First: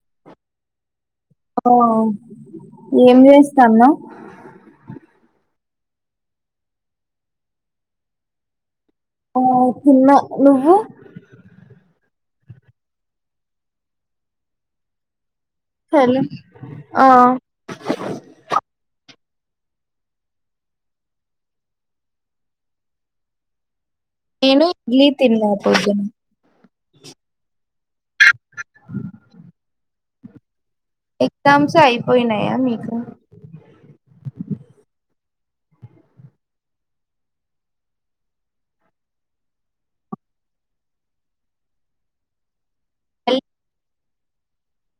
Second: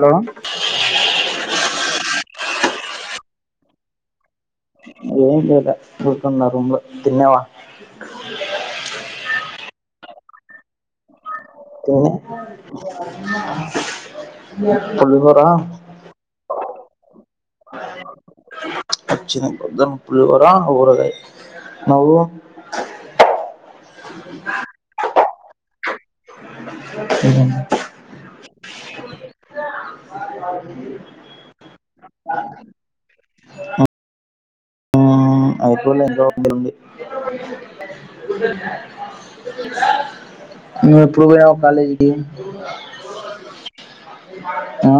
Hello ఆ ఏం జేస్తాన్నావ్? కూర్చున్న రూమ్ లో తిన్నవా? ఆ తిన్నా నువ్వు తిని పులిహోర సర్లే ఆ అచ్చినం పొద్దున పులిహోర ఊరగాయ్ నవ్వు నేను ఇడ్లీ తిన్నా పొద్దునా ఉహు ఎగ్జామ్స్ అయిపోయినయా మీకు? మ్మ్ అయిపోలే ఇంగ [inaudible] ఉంది నువ్యెప్పుడు పోయావ్ కాలేజ్కి? ఎల్ ఆ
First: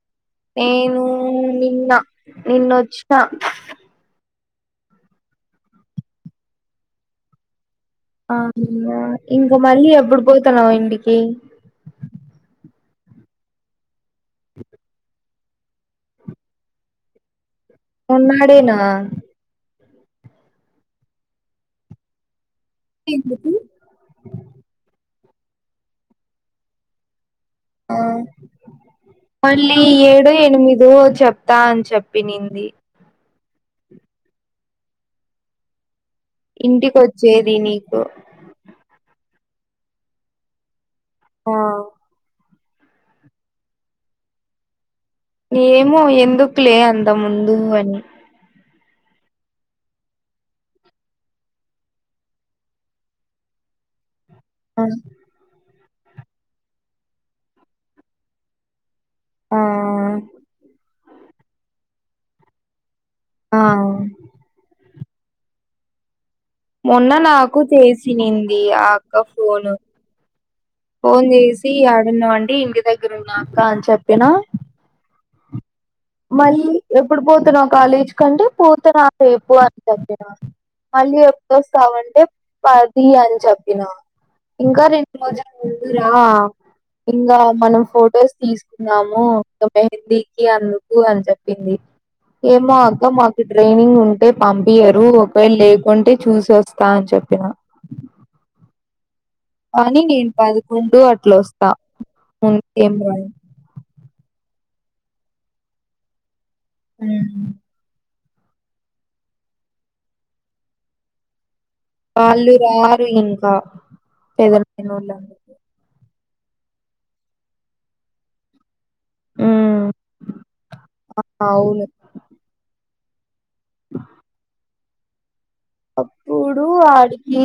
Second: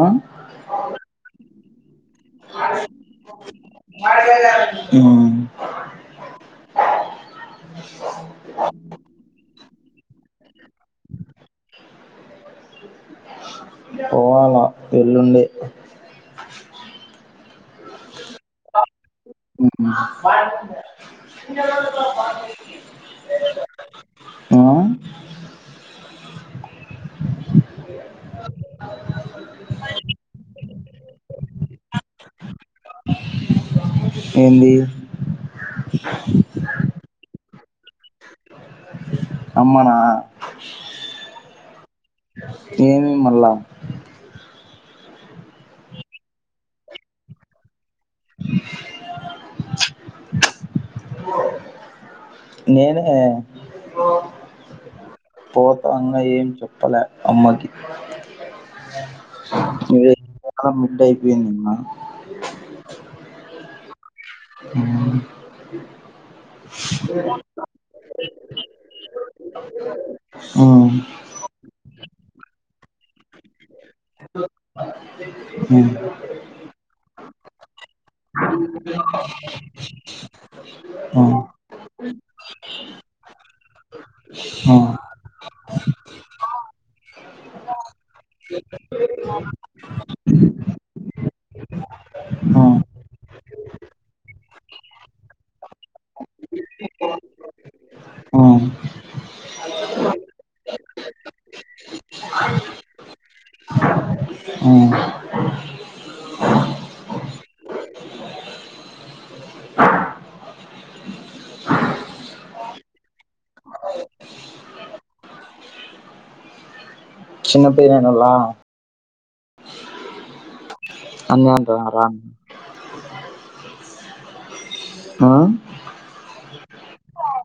ఏం నిన్న నిన్నొచ్చిన [inaudible] ఉమ్ ఆ అవును ఇంకా మళ్ళీ ఎప్పుడు పోతునావ ఇంటికి? పోవాల ఎల్లుండే ఉన్నాడేనా ఉహు తిన్ ఎందుకు? ఆ ఆ ఓ చెప్తాని చెప్పినింది. ఏందీ ఇంటికొచ్చేది నీకు అమ్మ నా ఆ ఏం మళ్ళా ఏమో ఎందుక్లే అంద ముందూ అని నేనే కదే పో ఆ పో తాన్న ఏం చెప్పలే అమ్మకి ఆ ఎమోరా నెట్టైపోందా ఆ [inaudible] మొన్న నాకు తెసినిందీ ఆ అక్క ఫోను ఫోన్ జేసి యాడున్నవండి ఇంటి దగ్గరున్నాక్క అని చెప్పిన మ్మ్ మళ్ళీ ఎప్పుడు పోతున్నావు కాలేజ్ కంటే పోతునరా రేపు అని చెప్పిన మళ్ళీ ఎప్పుడొస్తావంటే పది అని చెప్పినా ఇంకా రెండు రోజుల ముందు రా ఇంగ మనం ఫొటోస్ తీసుకున్నాము మెహందీకి అందు కు అని చెప్పింది ఏమో అక్క మాకు ట్రైనింగ్ ఉంటే పంపియరు ఒకవేళ లేకుంటే చూసి వస్తా అని చెప్ చెప్పిన అ కానీ నిను పదకొండు కొట్లోస్తా ఏం కదు మ్ హూ వాళ్ళురారు ఇంకా [unintelligible] చిన్న పిల్లగా నోల్లా మ్ అమ్మేమంటాదో రాన్ ఆ అప్పుడు ఆడికి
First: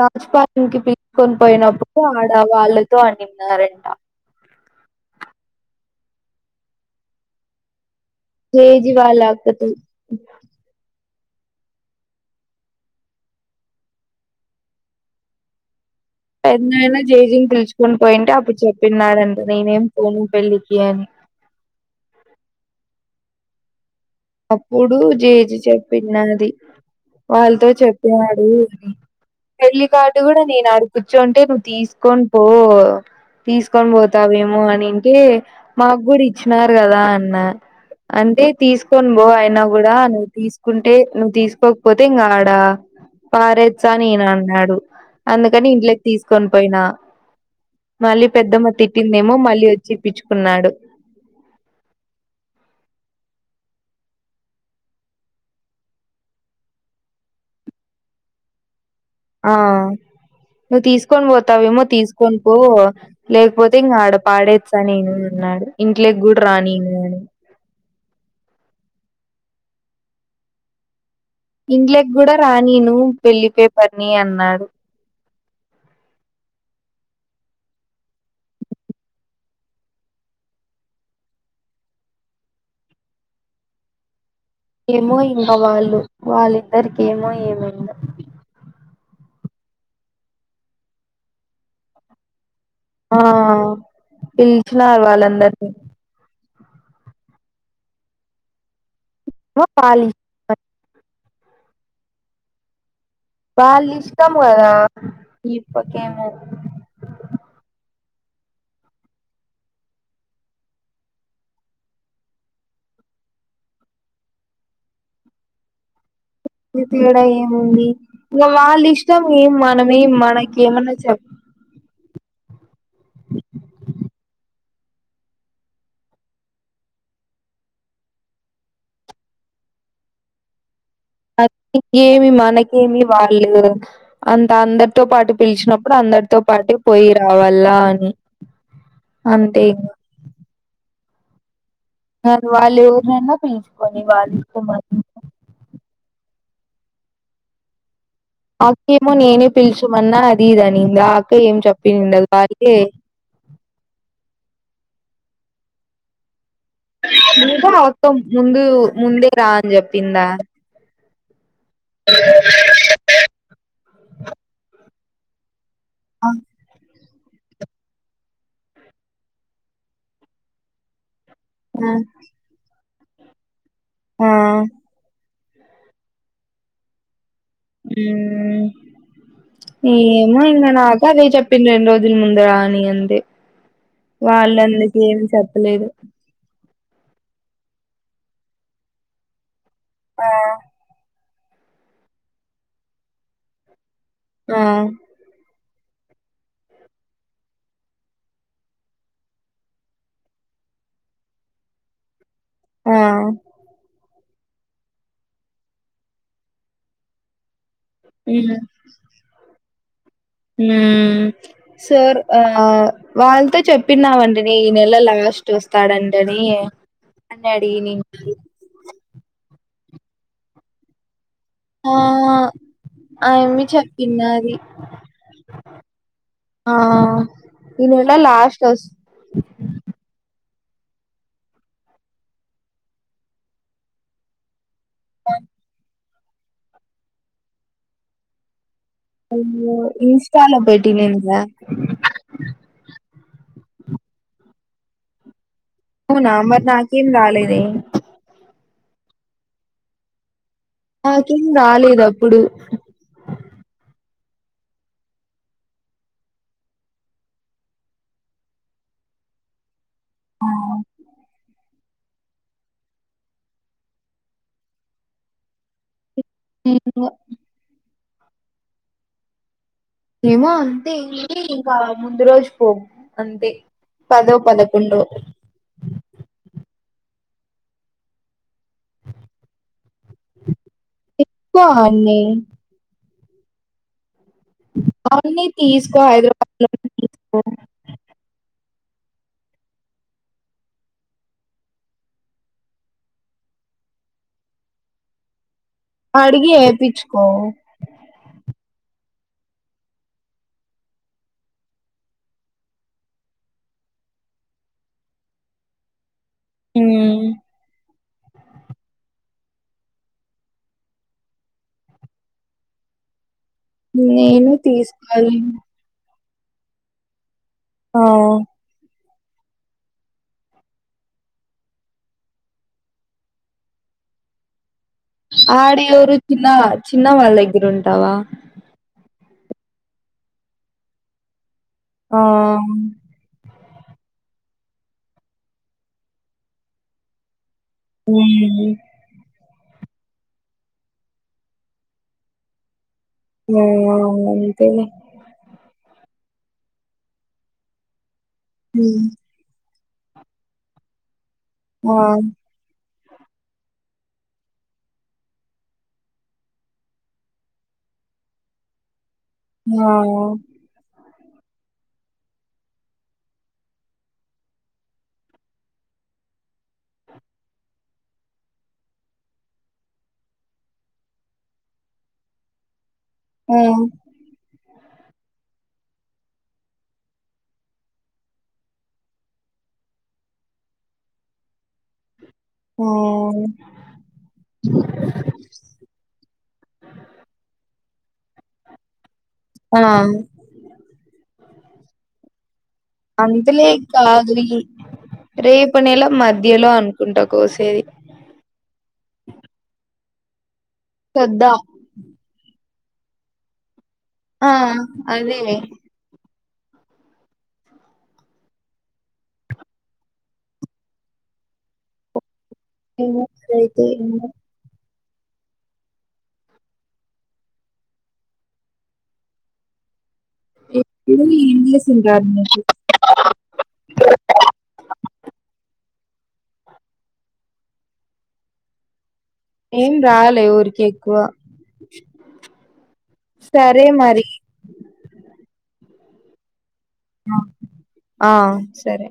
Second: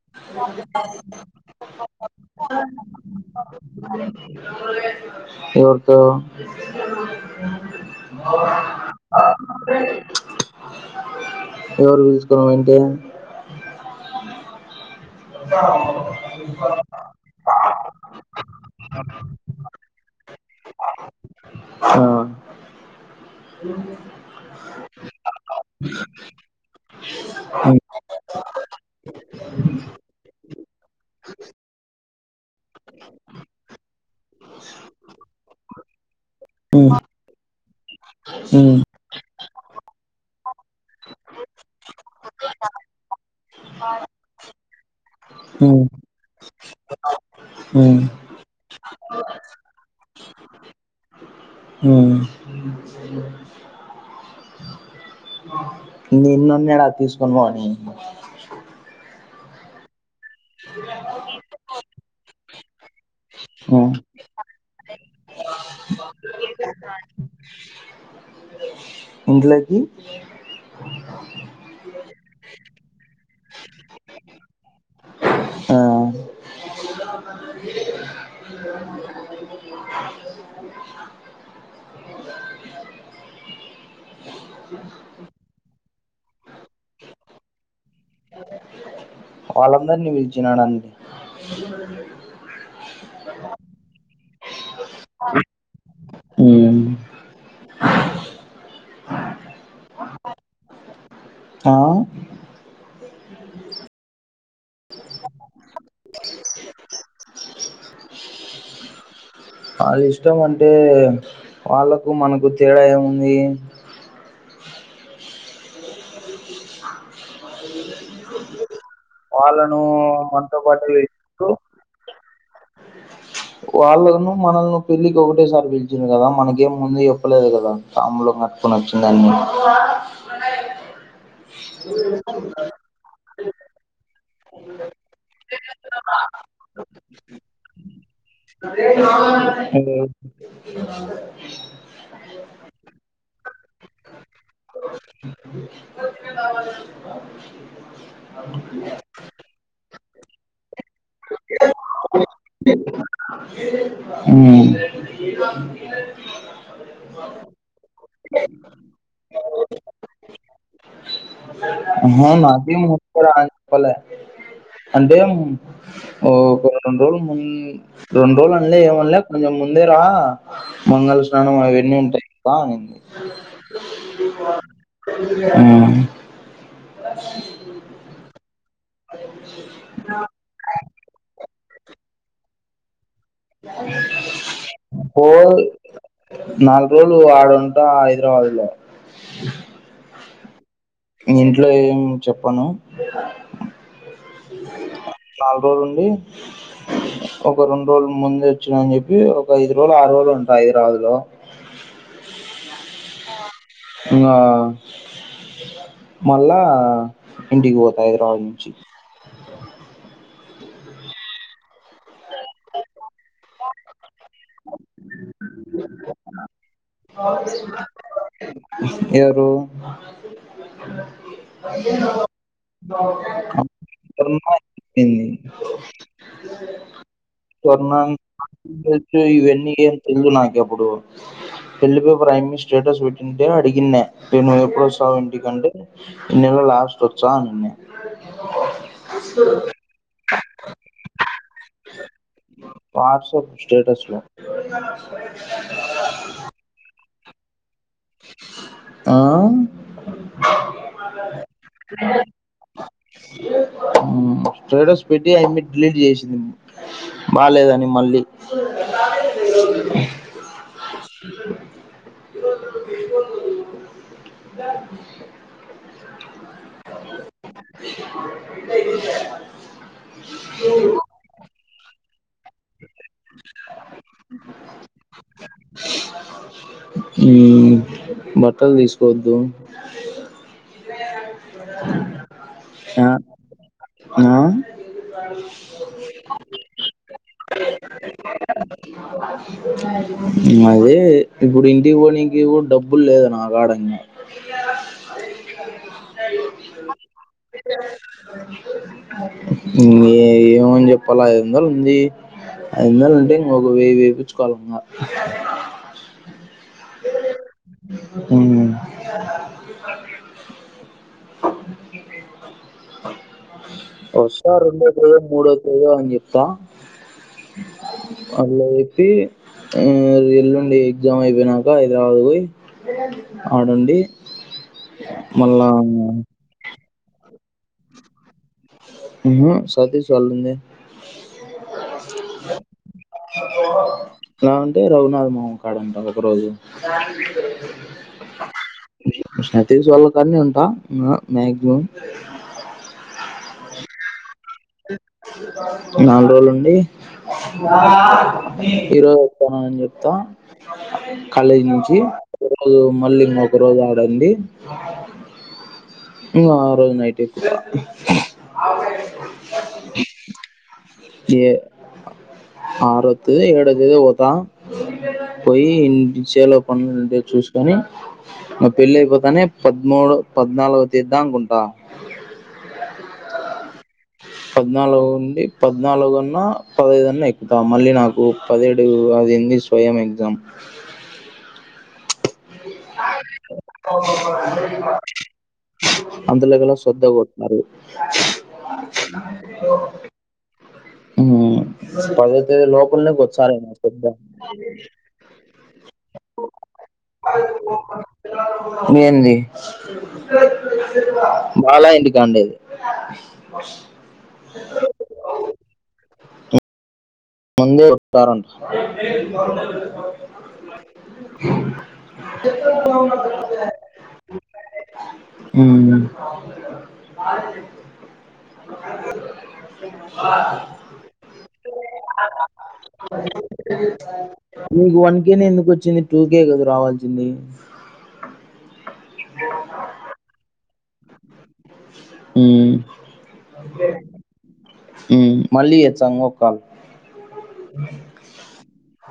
రాజ్పాల కి పిలుచుకోని పోయినప్పుడు ఆడ వాళ్ళతో ఆడిన్నారంట ఎవరితో జెజీ వాళ్ళ అక్కత్ ఎవరు పిలుసుకొని పోయింటే [unintelligible] ఎన్నైనా [unintelligible] కొన్ పోయింటే అప్పుడు చెప్పినడంటే నేనేం పోను పెళ్ళికి అని హా అప్పుడు జేజీ చెప్పిన్నది వాళ్ళతో చెప్పినాడు అని పెళ్ళి కాడు కూడా నేను కూర్చుంటే నువ్వు తీసుకొని పో తీసుకొని పోతావేమో అనింకే మాక్కుడా ఇచ్చినారు ఉమ్ కదా అన్న అంటే ఉమ్ తీస్ తీసుకోను బో అయినా కూడా నువ్వు తీసుకుంటే నువ్వు తీసుకోకపోతే ఇంగాడ పారేచ్చా అని ఇయనన్నాడు అందుకని ఉమ్ ఇంట్లకి తీసుకొని పోయినా ఉమ్ మళ్ళీ పెద్దమ్మ తిట్టిందేమో మళ్ళీ వచ్చి ఇపిచ్చుకున్నాడు ఉమ్ అన్నడ తీసుకొని పోఅని ఆ నువ్వు తీసుకొని పోతావేమో తీసుకొని పో లేకపోతే ఉమ్ ఇంగా ఆడ పాడేచ్చా నేను అన్నాడు ఇంట్లోకి గూడా రానిలేడు ఇంట్లకి ఇంట్లకి గూడా రానిను పెళ్ళి కూతుర్ని అన్నాడు ఆ ఏమో ఇంక వాళ్ళు వాళ్ళిద్దరికేమొ ఏమైందో వాళ్ళందరిని పిలిచినడాండి ఆ పిలిచినా వాళ్ళందరినీ మ్ ఓ పాలి ఆ వాళ్ళ ఇష్టం కదా [unintelligible] వాళ్ళ ఇష్టం అంటే వాళ్ళకు మనకు తేడా ఏముంది [unintelligible] ఏముంది ఇగ వాళ్ళిష్ ష్టం ఏం వాళ్ళను మనమేం మనతో మనకేమన్నా చెప్ పాటు వాళ్లేమొ మనల్ని పెళ్లికి ఒకటేసారి పిలిచినారు కదా మనకేం ముందు చెప్పలేరు గదా తంబులం చెప్పున వచ్చిందాన్ని అ ఇంకేమి మనకేమి వాళ్ళు అంత అందరితో పాటు పిలిచినప్పుడు అందరితో పాటే పోయి రావల్ల అని అంతే ఇంగ తీసుకొనివాలు అక్కేమో నేనే పిలుచమన్నా అది ఇదని దాకా ఏం చెప్పందిండ వారికి ఉమ్ మీ కూడా మొత్తం ముందు ముందే రా అని చెప్పిందా మాది కూడా అంటే ఓ ప రెండు రోలు రెండు రోజులు అనలే ఏమనలే కొంచెం ముందే రా మంగళ స్నానం అవన్నీ ఉంటయి ఆ ఉమ్ ఉమ్ ఏమో ఇంకా నాకు అదే చెప్పింది రెండు రోజుల ముందు రా అని అంతే వాళ్ళు అందుకే ఏం పో చెప్పలేదు నాలుగు రోలు ఆడుంటా హైదరాబాద్ లో ఆ ఇంట్లో ఏం చెప్పను నాలు రోలు ఉండి ఒక రెండు రోలు ముందు వచ్చిన అని చెప్పి ఒక ఐదు రోజులు ఆరు రోజులు ఉంటా హైదరాబాద్ లో ఆ ఇంగ మళ్ళా ఇంటికి పోతు హైదరాబాద్ నుంచి ఉమ్ సర్ ఆ వాళ్ళతో చెప్పినామండి నే ఈ నెల లాస్ట్ చూస్తాదంటది డాడీ అన్నాడి నేను ఎవరు ఆ ఆయమ్మి చెప్పిండాది ఆ ఈ సువర్ణ నెల లాస్ట్ వస్తు ఇవన్నీ ఏం తెల్దు నాకి ఇప్పుడు పెళ్లి పేపర్ఐమి స్టేటస్ పెట్టింటే అడిగిన్న నేను ఎప్పుడ ఇంటి కంటే ఈ నెల లాస్ట్ వచ్చా అని అ ఇంస్టాలో భేటింగ్ అయ్యిందా వాట్సాప్ స్టేటస్ లో అవునా మరి నాకెం రాలేదే ఆ నాకేం రాలేదు అప్పుడు స్టేటస్ పెట్టి అయమీ డిలీట్ చేసింది బాలేదని మళ్ళీ [unintelligible] [inaudible] ఏమో అంతే ఇ ఇంకా ముందు రోజు పో అంతే పదో పదకొండో ఉమ్ బట్టలు తీసుకోవద్దు ఎక్కువ అన్ని ష ఆ అవన్నీ తీసుకో హైదరాబాద్ లో తీసుకో అదీ ఇప్పుడు ఇంటి పోనీకి కూడబ్బులు లేదు నా కాడ అడిగి ఏపీచుకో ఏ ఏమని చెప్పాల ఐదొందలుంది ఐదొందలుంటే ఇంకోక వె వేపించ్కోలింగా ఉమ్ ఊ నేను ఒస్సా రెండో తేదో తీసుకోవాలి మూడో తేదోని జెప్ స్స ఆ మల్ల కి ఆ ఎల్లుండి ఎగ్జామైపోయినాక హైదరాబాద్ పోయి ఆడుంది ఆడేవరు చిన్న చిన్న వాళ్ళ దగ్గరుంటావా ఉహు సతీష్ వాళ్ళున్ని ఆ ఎలాఅంటే రఘునాథ మామ కాడుంటా ఒక్క రోజు ఉమ్ విష్ణవ్ తేజ్ వళ్ళకాన్నే ఉంటా మ మాక్సిమం వ వా అంతేలే నల్రోజులుండి ఈ హ్మ్. రోజు వస్తాను అని చె ప్తా కాలేజ్ నుంచి ఆ ఒక రోజు మళ్ళీ ఇంకొక రోజు లండి ఇంగా ఆరోజు నైట్ ఎక్కుత ఆ ఏ అరొత్తే ఏడో తేదీ పోతా పోయి ఇ సేల్లో పనులుంటే చూస్కోని మ పెళ్ళైపోతానే పద్మూడు పద్నాల్గో తేద్దాంకుంటా ఆ పద్నాలుగుఉంది పద్నాలుగున్నా పదైదున్నా ఎక్కుతాం మళ్ళీ నాకు పదిహేడు అదుంది స్వయం ఎగ్జామ్ [inaudible] అందులో కల్లా శ్రద్ధాకొడ్తున్నారు అనం హు పదో తేదీ లోపల్నే అంతలే వొచ్చారేమో శ్రద్దా కాదులే రేపు నెల మధ్యలో అనుకుంట కోసేది కొద్దా వాళ్ళా ఇంటికాండేది ఆ అదేనే ముందే ఉంటారంట [inaudible] ఏమో అయితై ఏమో ఉమ్ [inaudible] ఎ ఎముంది ఏంజేస్తుంది నీకు వన్ కే నే ఎందుకు వచ్చింది టూ కే గా రావాల్సింది ఏం రాలే ఊర్కే కువ ఉమ్ సరే మరి కి చంగో కాల్ ఆ సరే